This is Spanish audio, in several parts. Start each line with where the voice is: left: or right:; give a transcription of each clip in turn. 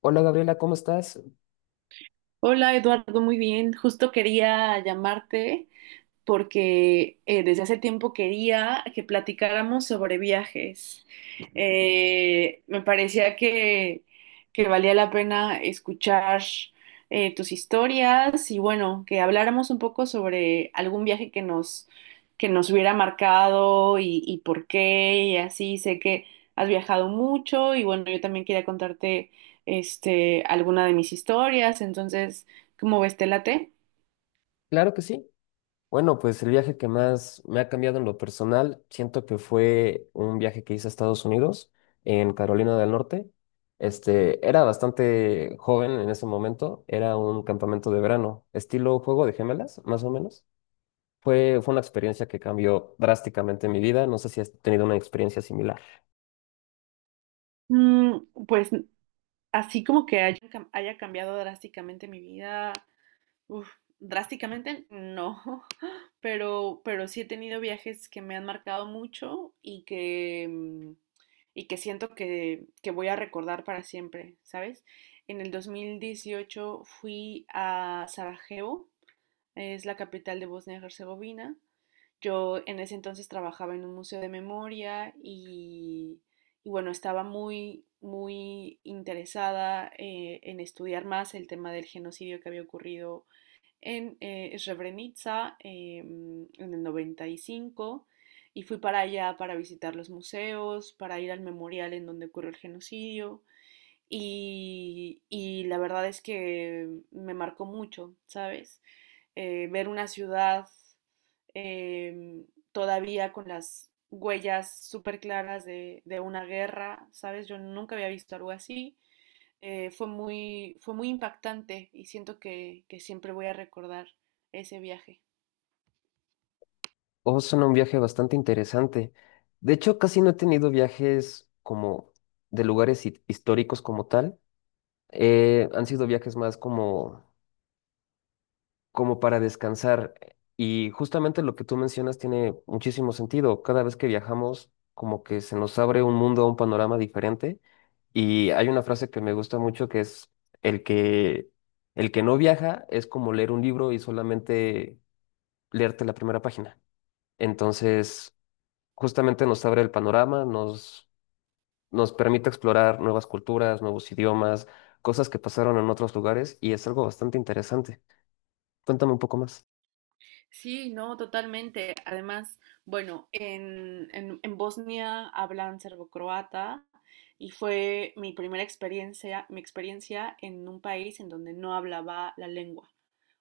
left: Hola Gabriela, ¿cómo estás?
right: Hola Eduardo, muy bien. Justo quería llamarte porque desde hace tiempo quería que platicáramos sobre viajes. Me parecía que valía la pena escuchar tus historias y bueno, que habláramos un poco sobre algún viaje que nos hubiera marcado y por qué y así. Sé que has viajado mucho y bueno, yo también quería contarte alguna de mis historias. Entonces, ¿cómo ves, te late?
left: Claro que sí. Bueno, pues el viaje que más me ha cambiado en lo personal, siento que fue un viaje que hice a Estados Unidos, en Carolina del Norte. Era bastante joven en ese momento, era un campamento de verano, estilo juego de gemelas, más o menos. Fue una experiencia que cambió drásticamente mi vida, no sé si has tenido una experiencia similar.
right: Mm, Pues así como que haya cambiado drásticamente mi vida, uf, drásticamente no, pero sí he tenido viajes que me han marcado mucho y que, y que siento que voy a recordar para siempre, ¿sabes? En el 2018 fui a Sarajevo, es la capital de Bosnia y Herzegovina. Yo en ese entonces trabajaba en un museo de memoria y bueno, estaba muy, muy interesada en estudiar más el tema del genocidio que había ocurrido en Srebrenica, en el 95 y cinco, y fui para allá para visitar los museos, para ir al memorial en donde ocurrió el genocidio, y la verdad es que me marcó mucho, ¿sabes? Ver una ciudad, em, todavía con las huellas súper claras de una guerra, ¿sabes? Yo nunca había visto algo así. Fue muy impactante y siento que siempre voy a recordar ese viaje.
left: Oh, suena un viaje bastante interesante. De hecho, casi no he tenido viajes como de lugares históricos como tal. Han sido viajes más como para descansar. Y justamente lo que tú mencionas tiene muchísimo sentido. Cada vez que viajamos, como que se nos abre un mundo, un panorama diferente. Y hay una frase que me gusta mucho que es el que, el que no viaja es como leer un libro y solamente leerte la primera página. Entonces, justamente nos abre el panorama, nos permite explorar nuevas culturas, nuevos idiomas, cosas que pasaron en otros lugares y es algo bastante interesante. Cuéntame un poco más.
right: Sí, no, totalmente. Además, bueno, en Bosnia hablan serbocroata y fue mi primera experiencia, mi experiencia en un país en donde no hablaba la lengua.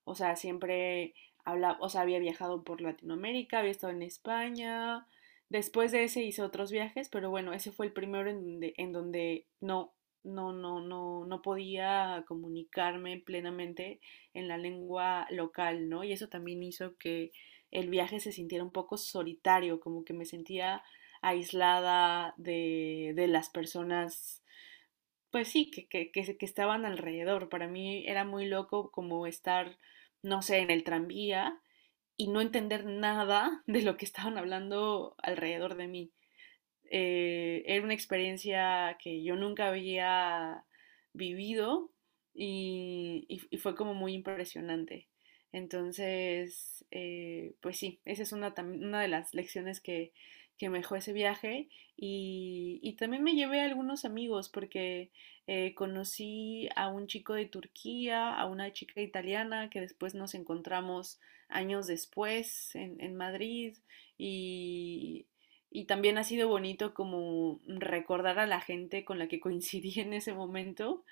right: O sea, siempre hablaba, o sea, había viajado por Latinoamérica, había estado en España. Después de ese hice otros viajes, pero bueno, ese fue el primero en donde, en donde no podía comunicarme plenamente en la lengua local, ¿no? Y eso también hizo que el viaje se sintiera un poco solitario, como que me sentía aislada de las personas, pues sí, que estaban alrededor. Para mí era muy loco como estar, no sé, en el tranvía y no entender nada de lo que estaban hablando alrededor de mí. Era una experiencia que yo nunca había vivido y fue como muy impresionante. Entonces, pues sí, esa es una de las lecciones que me dejó ese viaje y también me llevé a algunos amigos porque conocí a un chico de Turquía, a una chica italiana que después nos encontramos años después en, Madrid, y y también ha sido bonito como recordar a la gente con la que coincidí en ese momento,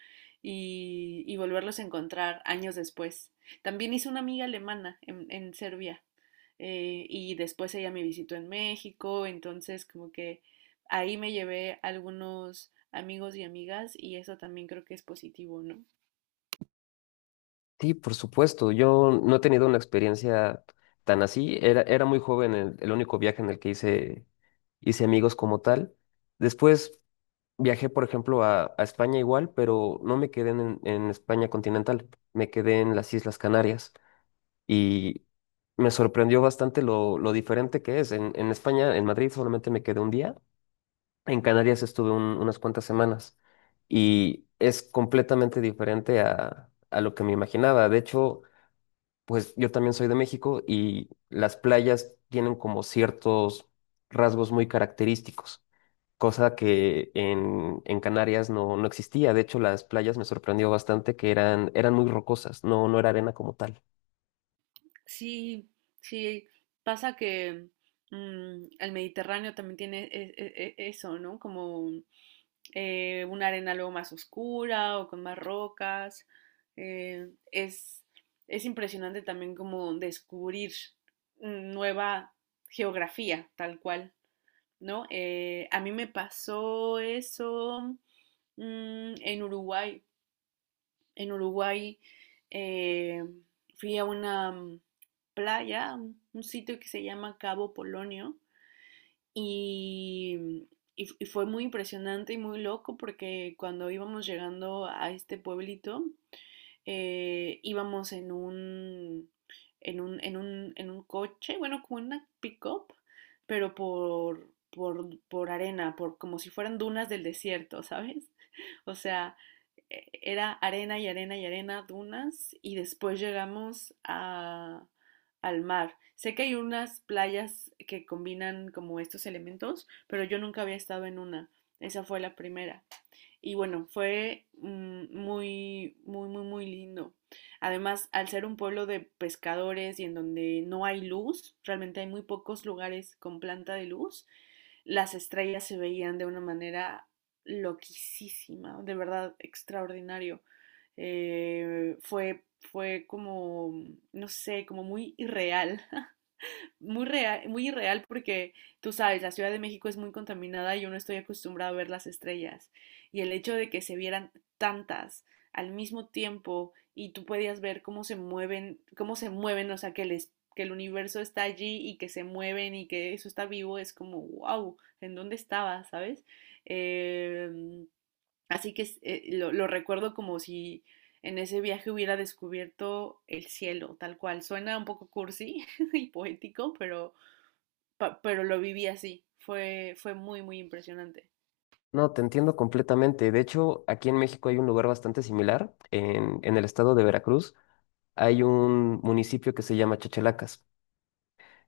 right: y volverlos a encontrar años después. También hice una amiga alemana en, Serbia, y después ella me visitó en México, entonces como que ahí me llevé algunos amigos y amigas, y eso también creo que es positivo, ¿no?
left: Sí, por supuesto, yo no he tenido una experiencia tan así. Era muy joven el único viaje en el que hice amigos como tal. Después viajé, por ejemplo, a España igual, pero no me quedé en España continental, me quedé en las Islas Canarias y me sorprendió bastante lo diferente que es. En España, en Madrid, solamente me quedé un día. En Canarias estuve unas cuantas semanas y es completamente diferente a lo que me imaginaba. De hecho, pues yo también soy de México y las playas tienen como ciertos rasgos muy característicos, cosa que en Canarias no, no existía. De hecho, las playas me sorprendió bastante que eran muy rocosas, no, no era arena como tal.
right: Sí, sí, pasa que, el Mediterráneo también tiene eso, ¿no? Como, una arena luego más oscura o con más rocas. Eh, es, es impresionante también como descubrir nueva geografía, tal cual, ¿no? A mí me pasó eso, en Uruguay. En Uruguay, eh, fui a una playa, un sitio que se llama Cabo Polonio, y, mm, y fue muy impresionante y muy loco porque cuando íbamos llegando a este pueblito, íbamos en un coche, bueno, como una pick-up, pero por arena, por como si fueran dunas del desierto, ¿sabes? O sea, era arena y arena y arena, dunas, y después llegamos al mar. Sé que hay unas playas que combinan como estos elementos, pero yo nunca había estado en una. Esa fue la primera. Y bueno, fue muy, muy, muy, muy lindo. Además, al ser un pueblo de pescadores y en donde no hay luz, realmente hay muy pocos lugares con planta de luz, las estrellas se veían de una manera loquísima, de verdad extraordinario. Fue como, no sé, como muy irreal. Muy real, muy irreal porque tú sabes, la Ciudad de México es muy contaminada y yo no estoy acostumbrada a ver las estrellas. Y el hecho de que se vieran tantas al mismo tiempo, y tú podías ver cómo se mueven, o sea, que el universo está allí y que se mueven y que eso está vivo. Es como, wow, ¿en dónde estaba? ¿Sabes? Eh, Así que, lo recuerdo como si en ese viaje hubiera descubierto el cielo, tal cual. Suena un poco cursi y poético, pero, pero lo viví así. Fue muy, muy impresionante.
left: No, te entiendo completamente. De hecho, aquí en México hay un lugar bastante similar, en el estado de Veracruz hay un municipio que se llama Chachalacas.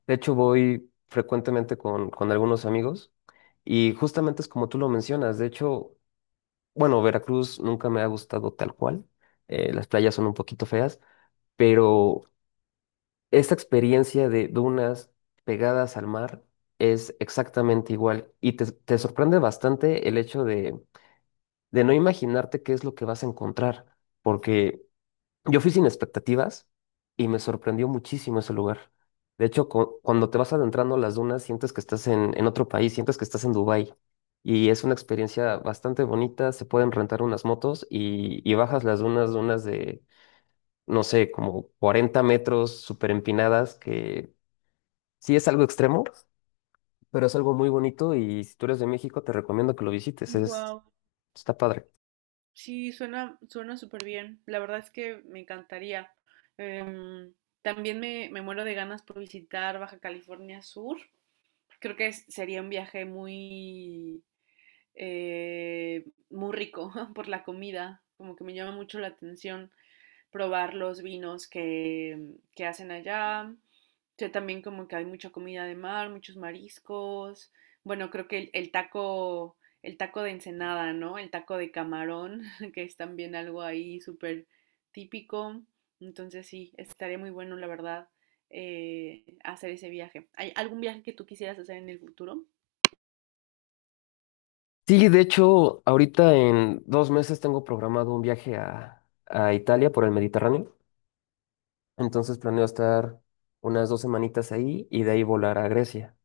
left: De hecho, voy frecuentemente con algunos amigos y justamente es como tú lo mencionas. De hecho, bueno, Veracruz nunca me ha gustado tal cual. Las playas son un poquito feas, pero esta experiencia de dunas pegadas al mar es exactamente igual y te sorprende bastante el hecho de no imaginarte qué es lo que vas a encontrar, porque... Yo fui sin expectativas y me sorprendió muchísimo ese lugar. De hecho, cuando te vas adentrando a las dunas, sientes que estás en otro país, sientes que estás en Dubái. Y es una experiencia bastante bonita. Se pueden rentar unas motos y bajas las dunas, dunas no sé, como 40 metros, súper empinadas, que sí es algo extremo, pero es algo muy bonito. Y si tú eres de México, te recomiendo que lo visites. Es,
right: Wow.
left: está padre.
right: Sí, suena súper bien. La verdad es que me encantaría. Em, También me muero de ganas por visitar Baja California Sur. Creo que sería un viaje eh, muy rico por la comida, como que me llama mucho la atención. Probar los vinos que hacen allá. Yo también como que hay mucha comida de mar, muchos mariscos. Bueno, creo que el taco de ensenada, ¿no? El taco de camarón, que es también algo ahí súper típico. Entonces sí, estaría muy bueno, la verdad, hacer ese viaje. ¿Hay algún viaje que tú quisieras hacer en el futuro?
left: Sí, de hecho, ahorita en 2 meses tengo programado un viaje a Italia por el Mediterráneo. Entonces planeo estar unas dos semanitas ahí y de ahí volar a Grecia.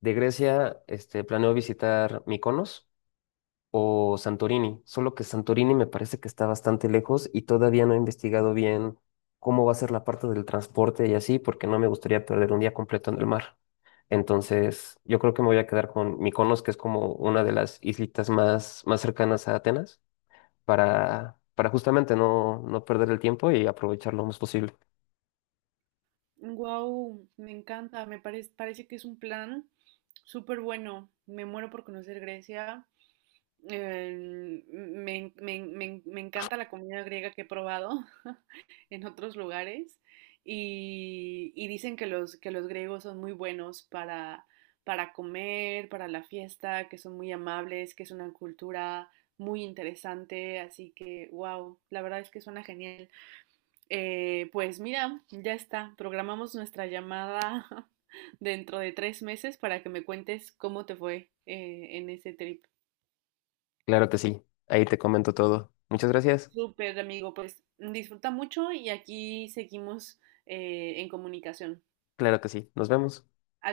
left: De Grecia, planeo visitar Mykonos, o Santorini, solo que Santorini me parece que está bastante lejos y todavía no he investigado bien cómo va a ser la parte del transporte y así, porque no me gustaría perder un día completo en el mar. Entonces, yo creo que me voy a quedar con Mykonos, que es como una de las islitas más cercanas a Atenas, para justamente no, no perder el tiempo y aprovechar lo más posible.
right: Wow, me encanta, me parece que es un plan súper bueno. Me muero por conocer Grecia. Me encanta la comida griega que he probado en otros lugares, y dicen que los griegos son muy buenos para, comer, para la fiesta, que son muy amables, que es una cultura muy interesante, así que wow, la verdad es que suena genial. Pues mira, ya está, programamos nuestra llamada dentro de 3 meses para que me cuentes cómo te fue, en ese trip.
left: Claro que sí, ahí te comento todo. Muchas gracias.
right: Súper, amigo, pues disfruta mucho y aquí seguimos, en comunicación.
left: Claro que sí, nos vemos.